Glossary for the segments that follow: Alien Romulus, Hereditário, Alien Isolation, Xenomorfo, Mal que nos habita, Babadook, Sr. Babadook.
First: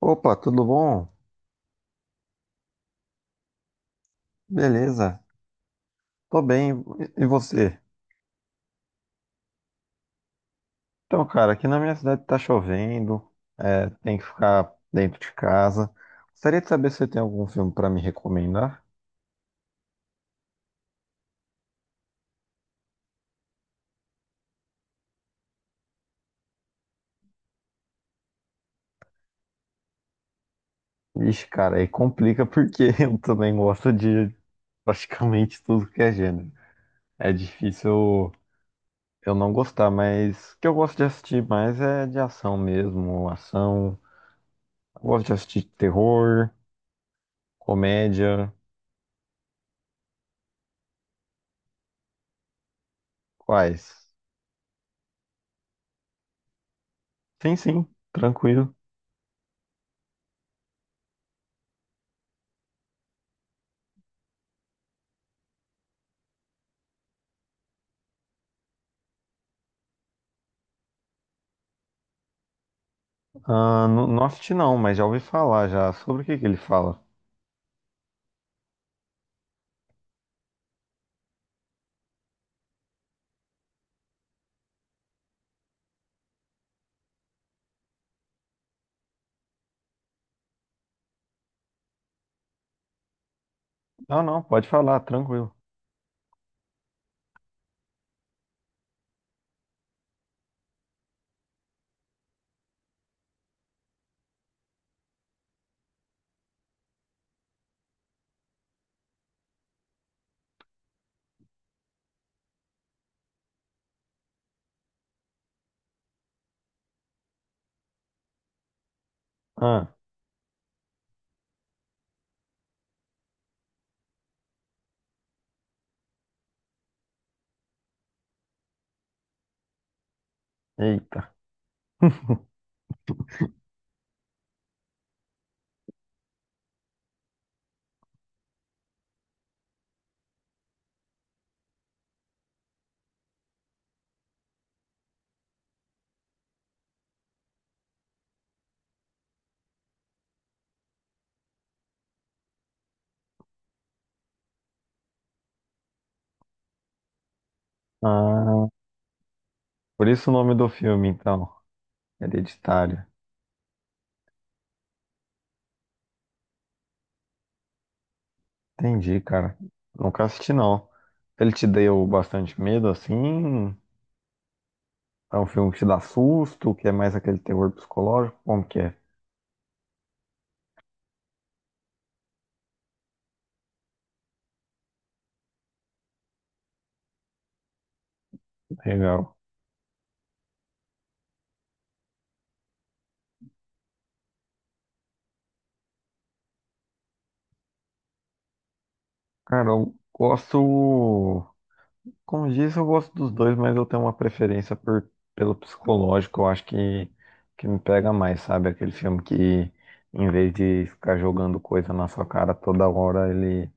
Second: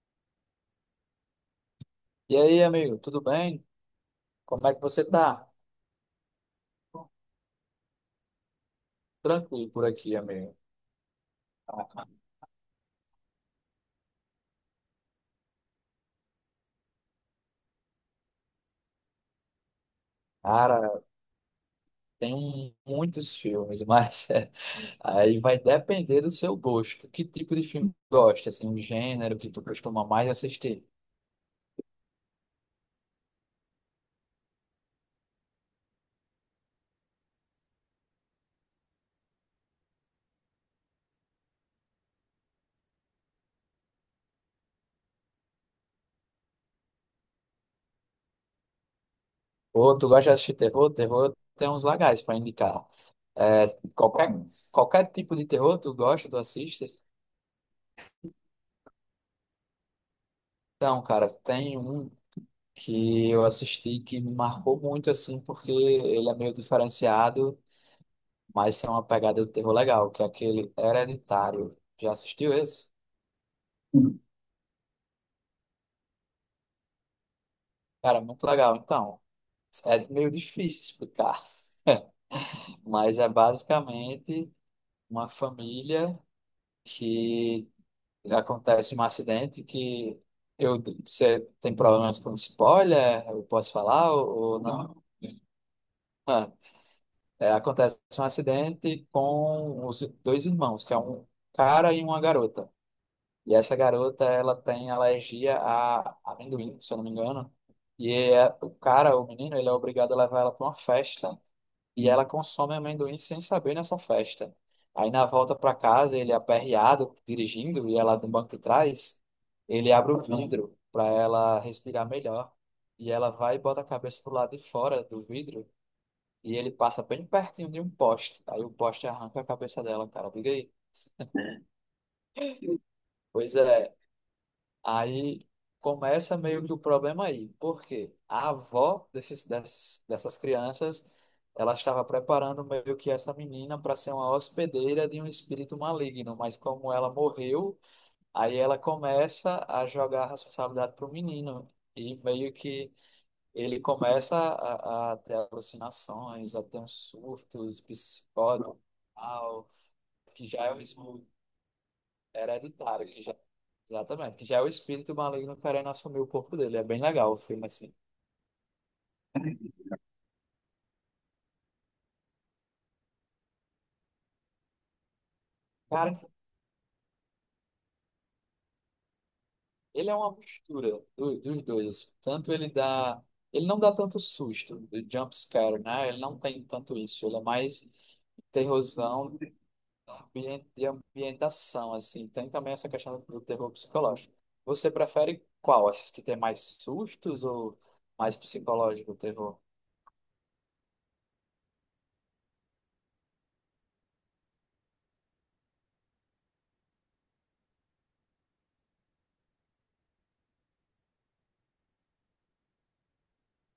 Opa, tudo bom? E aí, amigo, tudo bem? Como é que você Beleza, tá? tô bem. E você? Tranquilo por aqui, amigo. Então, cara, aqui na minha cidade tá chovendo, é, tem que ficar dentro de casa. Gostaria de saber se você tem algum filme pra me recomendar. Cara, muitos filmes, mas aí vai depender do seu gosto. Que tipo de filme tu gosta? Assim, o gênero que tu costuma mais assistir? Ixi, cara, aí complica porque eu também gosto de praticamente tudo que é gênero. É difícil eu não gostar, mas o que eu gosto de assistir mais é de ação mesmo, ação. Eu gosto de assistir terror, comédia. Ou tu gosta de assistir terror? Terror tem uns legais para indicar. É, Quais? qualquer, qualquer tipo de terror tu gosta, tu assiste? Sim, sim, tranquilo. Então, cara, tem um que eu assisti que me marcou muito, assim, porque ele é meio diferenciado. Mas é uma pegada de terror legal, que é aquele Hereditário. Já assistiu esse? Ah, no Uhum. Noft não, mas já ouvi falar já. Sobre o que ele fala? Cara, muito legal. Então, é meio difícil explicar, mas é basicamente uma família que acontece um acidente que você tem problemas com spoiler? Eu posso falar Não, não, ou pode falar, não? tranquilo. Ah, é, acontece um acidente com os dois irmãos, que é um cara e uma garota. E essa garota, ela tem alergia a amendoim, se eu não me engano. O cara, o menino, ele é obrigado a levar ela para uma festa e ela consome amendoim sem saber nessa festa. Aí na volta para casa, ele é aperreado, dirigindo, e ela no banco de trás, Ah, ele abre o vidro para ela respirar melhor. E ela vai e bota a cabeça pro lado de fora do vidro e ele passa bem pertinho de um poste. Aí o poste arranca a cabeça dela, cara. Diga aí. eita. Pois é. Aí começa meio que o problema aí, porque a avó dessas crianças, ela estava preparando meio que essa menina para ser uma hospedeira de um espírito maligno, mas como ela morreu, aí ela começa a jogar a responsabilidade para o menino, e meio que ele começa a ter alucinações, a ter uns surtos Ah, psicóticos, tal, por isso o que nome já do é um filme, então. Hereditário. Hereditário, que já, exatamente, que já é o espírito maligno querendo assumir o corpo dele. É bem legal o filme, assim. Entendi, cara. Nunca assisti, não. Ele te deu bastante medo, assim? É um filme que te dá Cara, susto, que é mais aquele terror psicológico? Como que é? ele é uma mistura dos dois. Tanto ele dá. Ele não dá tanto susto, do jump scare, né? Ele não tem tanto isso. Ele é mais Legal. terrorzão de ambientação, assim. Tem também essa questão do terror psicológico. Você prefere qual? Esses que tem mais sustos ou mais psicológico o terror? Cara, eu gosto. Como diz, eu gosto dos dois, mas eu tenho uma preferência pelo psicológico. Eu acho que me pega mais, sabe? Aquele filme que, em vez de ficar jogando coisa na sua cara toda hora, ele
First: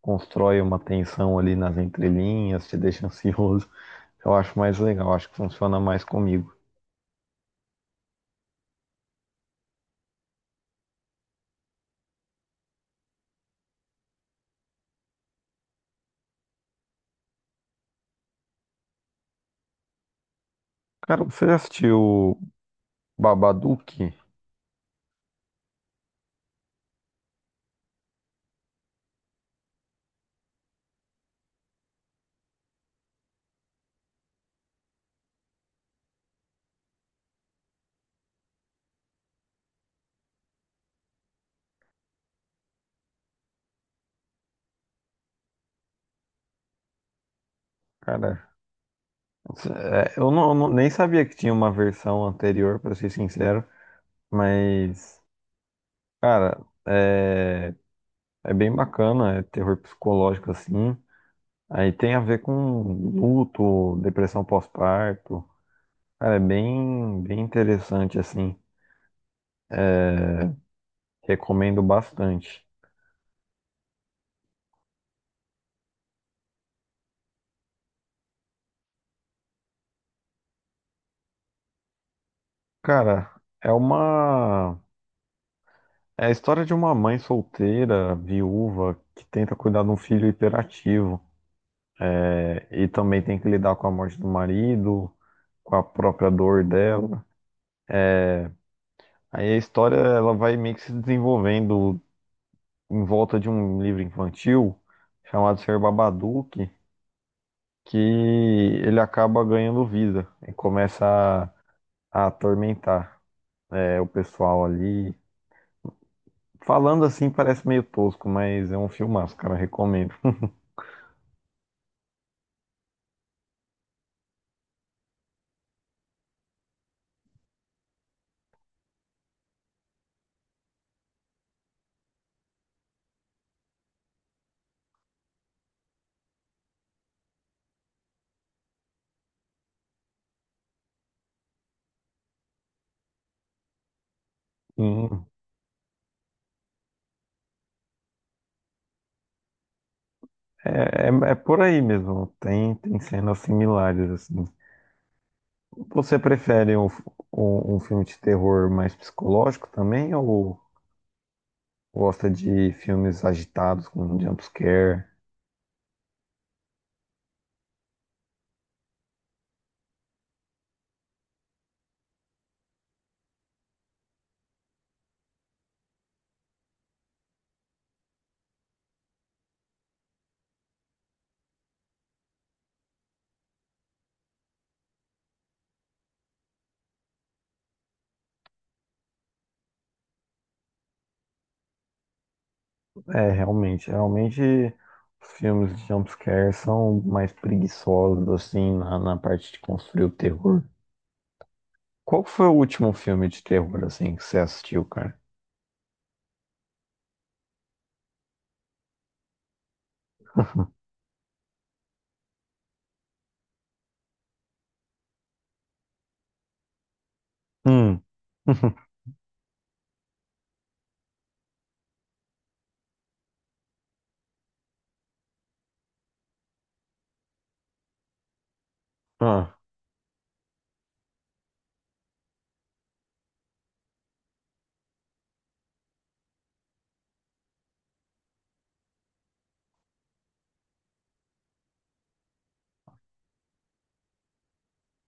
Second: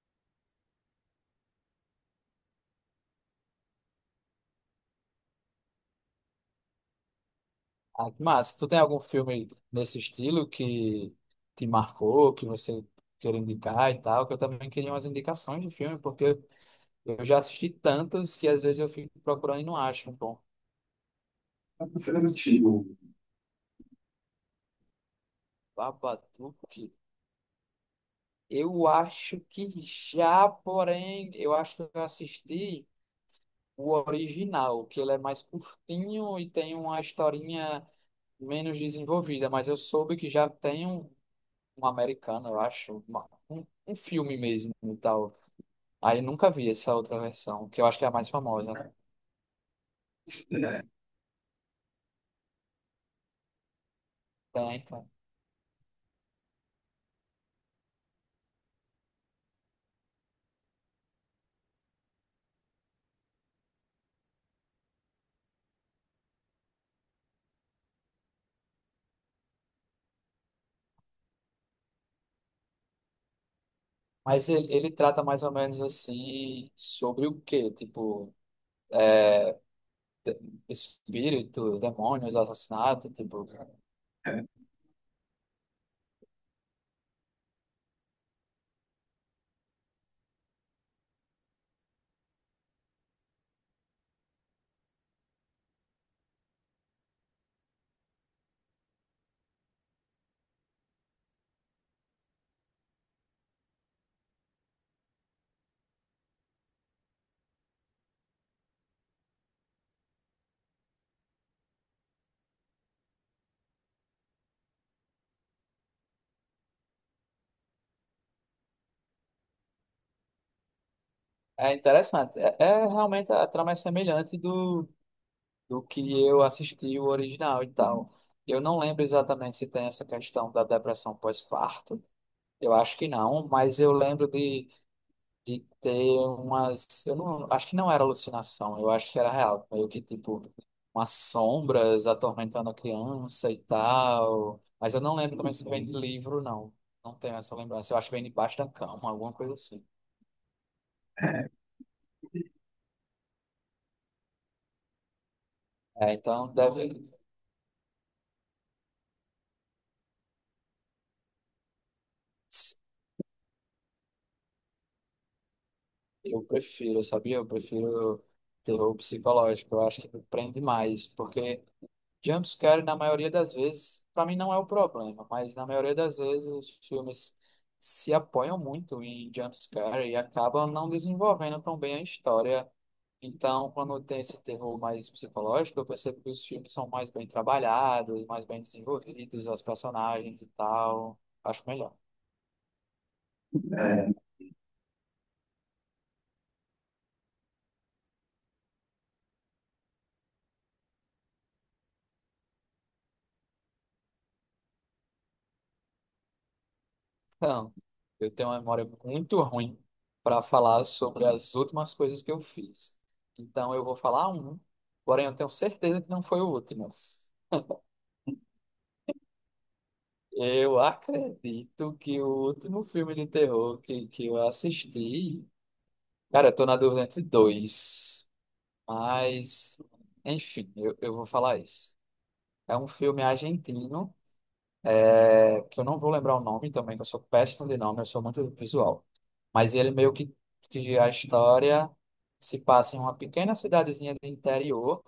constrói uma tensão ali nas entrelinhas, te deixa ansioso. Eu acho mais legal, acho que funciona mais comigo. Ah, que massa. Tu tem algum filme nesse estilo que te marcou, que você quer indicar e tal? Que eu também queria umas indicações de filme, porque eu já assisti tantos que às vezes eu fico procurando e não acho um bom. Cara, você já assistiu Antigo. Babadook? Babadook, eu acho que já, porém, eu acho que eu assisti o original, que ele é mais curtinho e tem uma historinha menos desenvolvida, mas eu soube que já tem um americano, eu acho, um filme mesmo e tal. Aí nunca vi essa outra versão, que eu acho que é a mais Cara, famosa, né? é, eu não- nem sabia que tinha uma versão anterior, pra ser sincero, Tá, então. mas, cara. É... É bem bacana, é terror psicológico assim. Aí tem a ver com luto, depressão pós-parto. Cara, é bem interessante assim. Recomendo bastante. Mas ele trata mais ou menos assim sobre o quê? Tipo, espíritos, demônios, assassinato, Cara, tipo. é uma é a história de uma mãe solteira, viúva, que tenta cuidar de um filho hiperativo. É, e também tem que lidar com a morte do marido, com a própria dor dela. Aí a história ela vai meio que se desenvolvendo em volta de um livro infantil chamado Sr. Babadook, que ele acaba ganhando vida e começa a atormentar é, o pessoal ali. Falando assim parece meio tosco, mas é um filmaço, cara, recomendo. É interessante. É realmente a trama é semelhante do que eu assisti o original e tal. Eu não lembro exatamente se tem essa questão da depressão pós-parto. Eu acho que não, mas eu lembro de ter umas. Eu não acho que não era alucinação, eu acho que era real. Meio que tipo, umas sombras atormentando a criança e tal. Mas eu não Sim, lembro também se vem de livro, não. Não tenho essa lembrança. Eu acho que vem debaixo da cama, alguma coisa assim. é, é por aí mesmo, tem cenas similares assim. É, Você então prefere deve. Um filme de terror mais psicológico também ou gosta de filmes agitados com jump scare? Eu prefiro, sabia? Eu prefiro terror psicológico. Eu acho que me prende mais, porque. Jumpscare, na maioria das vezes, para mim não é o problema, mas na maioria das vezes os filmes se apoiam muito em jumpscare e acabam não desenvolvendo tão bem a história. Então, quando tem esse terror mais psicológico, eu percebo que os filmes são mais bem trabalhados, mais bem desenvolvidos, as personagens e tal. Acho melhor. É, realmente os filmes de jumpscare são mais preguiçosos, assim, na parte de construir o terror. Qual que foi o último filme de terror, assim, que você assistiu, cara? Então, eu tenho uma memória muito ruim para falar sobre as últimas coisas que eu fiz. Então, eu vou falar um, porém eu tenho certeza que não foi o último. Hum. Eu acredito que o último filme de terror que eu assisti. Cara, eu tô na dúvida entre dois. Ah, Mas, enfim, eu vou falar isso. É um filme argentino, que eu não vou lembrar o nome também, que eu sou péssimo de nome, eu sou muito visual. Mas ele meio que a história se passa em uma pequena cidadezinha do interior.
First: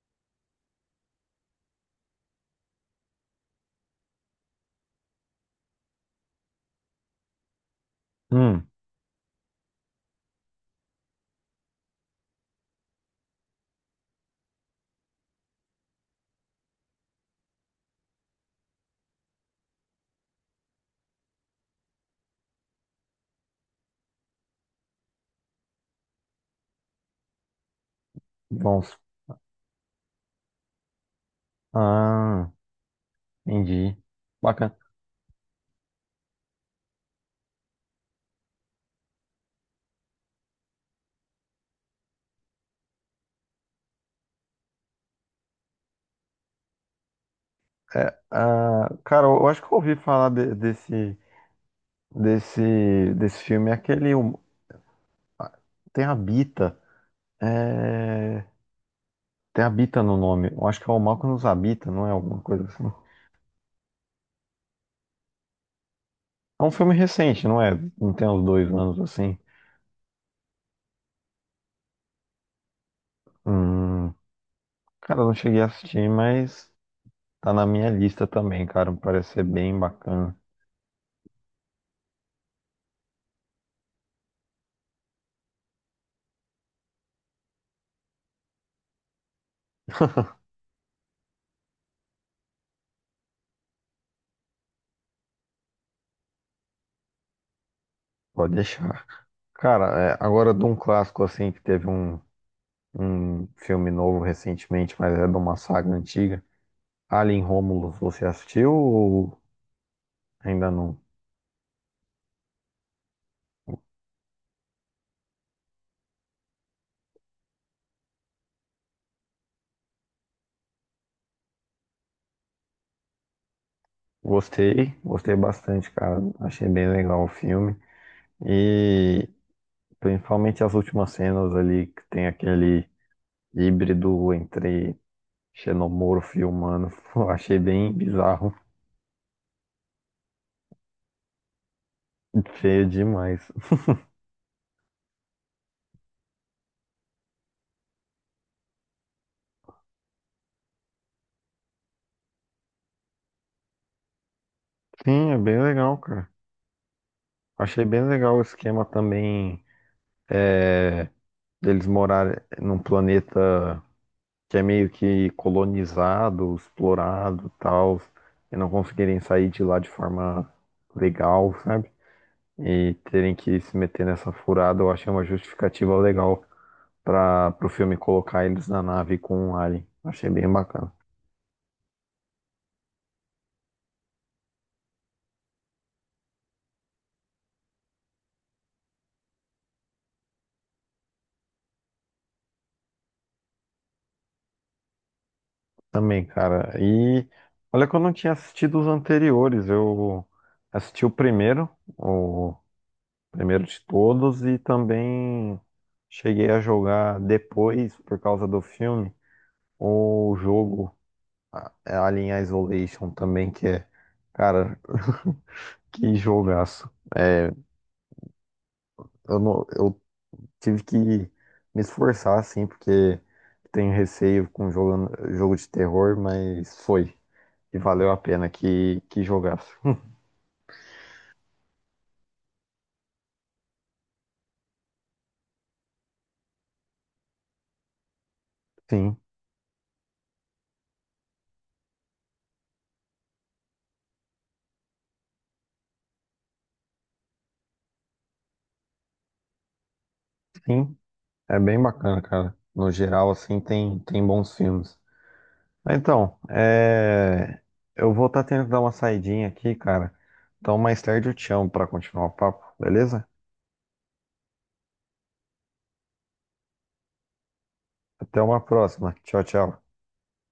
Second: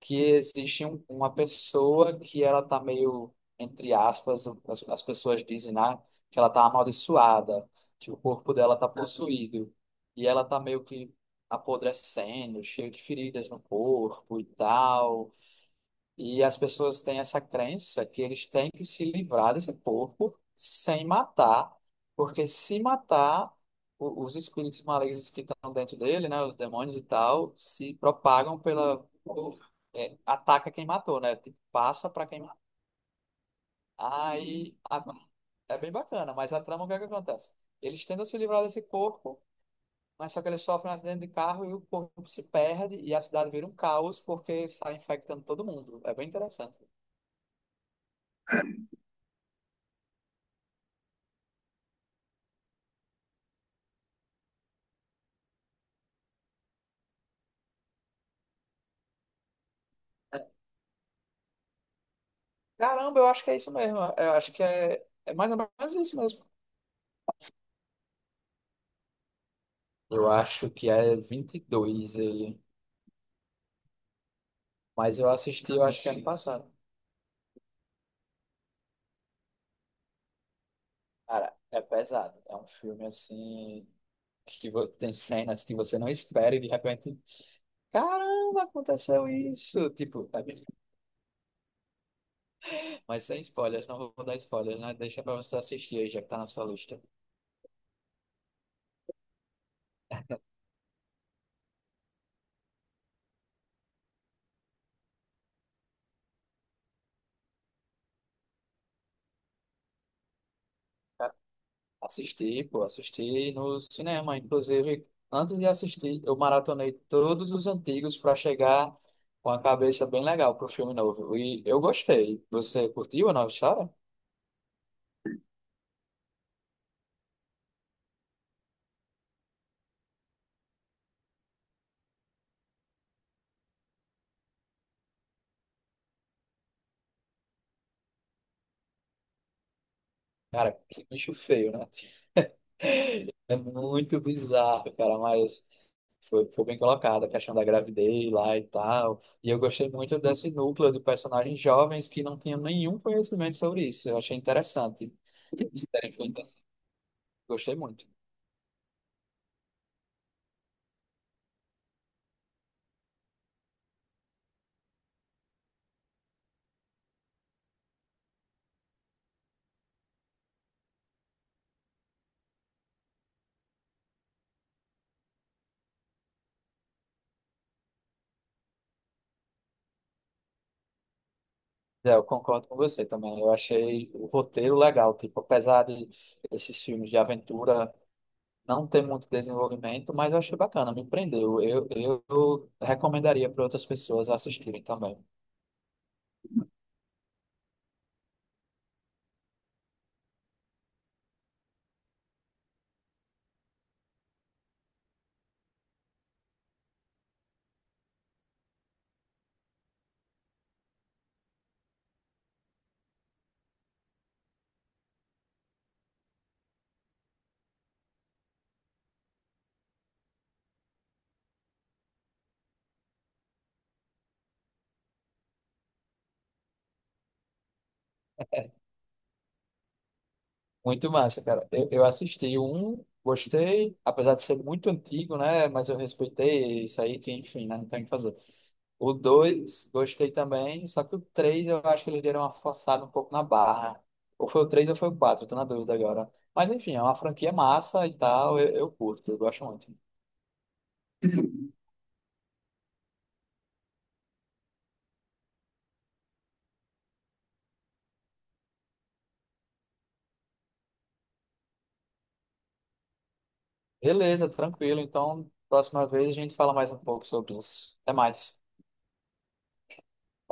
Que existe uma pessoa que ela tá meio, entre aspas, as pessoas dizem, né, que ela tá amaldiçoada, que o corpo hum, dela tá possuído, e ela tá meio que apodrecendo, cheio de feridas no corpo e tal. E as pessoas têm essa crença que eles têm que se livrar desse corpo sem matar, porque se matar, os espíritos malignos que estão dentro dele, né, os demônios e tal, se propagam bons. pela. É, ataca quem matou, né? Tipo, passa para quem Ah, matou. entendi. Bacana. Aí a- é bem bacana, mas a trama, o que é que acontece? Eles tentam se livrar desse corpo, mas só que eles sofrem um acidente de carro e o corpo se perde e a cidade vira um caos porque sai infectando todo mundo. É bem interessante. É, ah, cara, eu acho que eu ouvi falar de- desse filme, é aquele, ah, tem Habita, é, tem Habita no nome, eu acho que é o Mal que nos habita, não é alguma coisa assim? Caramba, eu acho que é isso mesmo. Eu acho que é mais ou menos isso mesmo. É um filme recente, não é? Não tem uns dois anos assim. Eu acho que é 22 ele. Hum, Mas cara, eu eu não cheguei a assisti, eu acho que assistir, ano passado. mas tá na minha lista também, cara. Parece ser bem bacana. Cara, é pesado. É um filme assim. Tem cenas que você não espera e de repente. Caramba, aconteceu isso! Mas sem spoilers, não vou dar spoilers, né? Deixa pra você assistir aí, já que tá na sua lista. Pode deixar. Cara, é, agora de um clássico assim, que teve um filme novo recentemente, mas é de uma saga antiga. Alien Romulus, você assistiu ou ainda não? Assisti, pô, assisti no cinema. Inclusive, antes de assistir, eu maratonei todos os antigos para chegar com a cabeça bem legal pro filme novo. E eu gostei. Você curtiu a nova história? Gostei, gostei bastante, cara. Achei bem legal o filme. E principalmente as últimas cenas ali, que tem aquele híbrido entre Xenomorfo e humano. Pô, achei bem bizarro. Cara, que bicho feio, né? Feio demais. É muito bizarro, cara, mas foi bem colocado a questão da gravidez lá e tal. E eu gostei muito desse núcleo de personagens jovens que não tinham nenhum conhecimento sobre isso. Eu achei interessante. Sim, é bem Eles legal, terem cara. feito assim. Gostei Achei muito. bem legal o esquema também é, deles morarem num planeta que é meio que colonizado, explorado, tal, e não conseguirem sair de lá de forma legal, sabe? E terem que se meter nessa furada, eu achei uma justificativa legal para o filme colocar eles na nave com um alien. Achei bem bacana. É, eu concordo com você também. Eu achei o roteiro legal, tipo, apesar de esses filmes de aventura não ter muito desenvolvimento, mas eu achei bacana, me prendeu. Eu recomendaria para outras pessoas assistirem também. Também, cara. E olha que eu não tinha assistido os anteriores. Eu assisti o primeiro de todos, e também cheguei a jogar depois, por causa do filme, o jogo a- é Alien Isolation também, que é, cara, que jogaço. É, eu não, eu tive que me esforçar, assim, porque tenho receio com jogo de terror, mas foi. Que valeu a pena que jogasse. Muito massa, cara. Eu assisti um, gostei, apesar de ser muito antigo, né? Mas eu respeitei isso aí, que enfim, né? Não tem o que fazer. O Sim, dois gostei também, só que o três eu acho que eles deram uma forçada um pouco na barra. Ou foi o três ou foi o quatro tô na dúvida agora. Mas enfim, é uma franquia massa e tal, eu curto, eu gosto muito. sim. É bem bacana, cara. No geral, assim, tem bons filmes. Então, é... eu vou estar tendo que dar uma saidinha aqui, cara. Então, mais tarde eu te chamo para continuar o papo, beleza? Beleza, tranquilo. Então, próxima vez a gente fala mais um pouco sobre isso. Até Até mais. uma próxima. Tchau, tchau.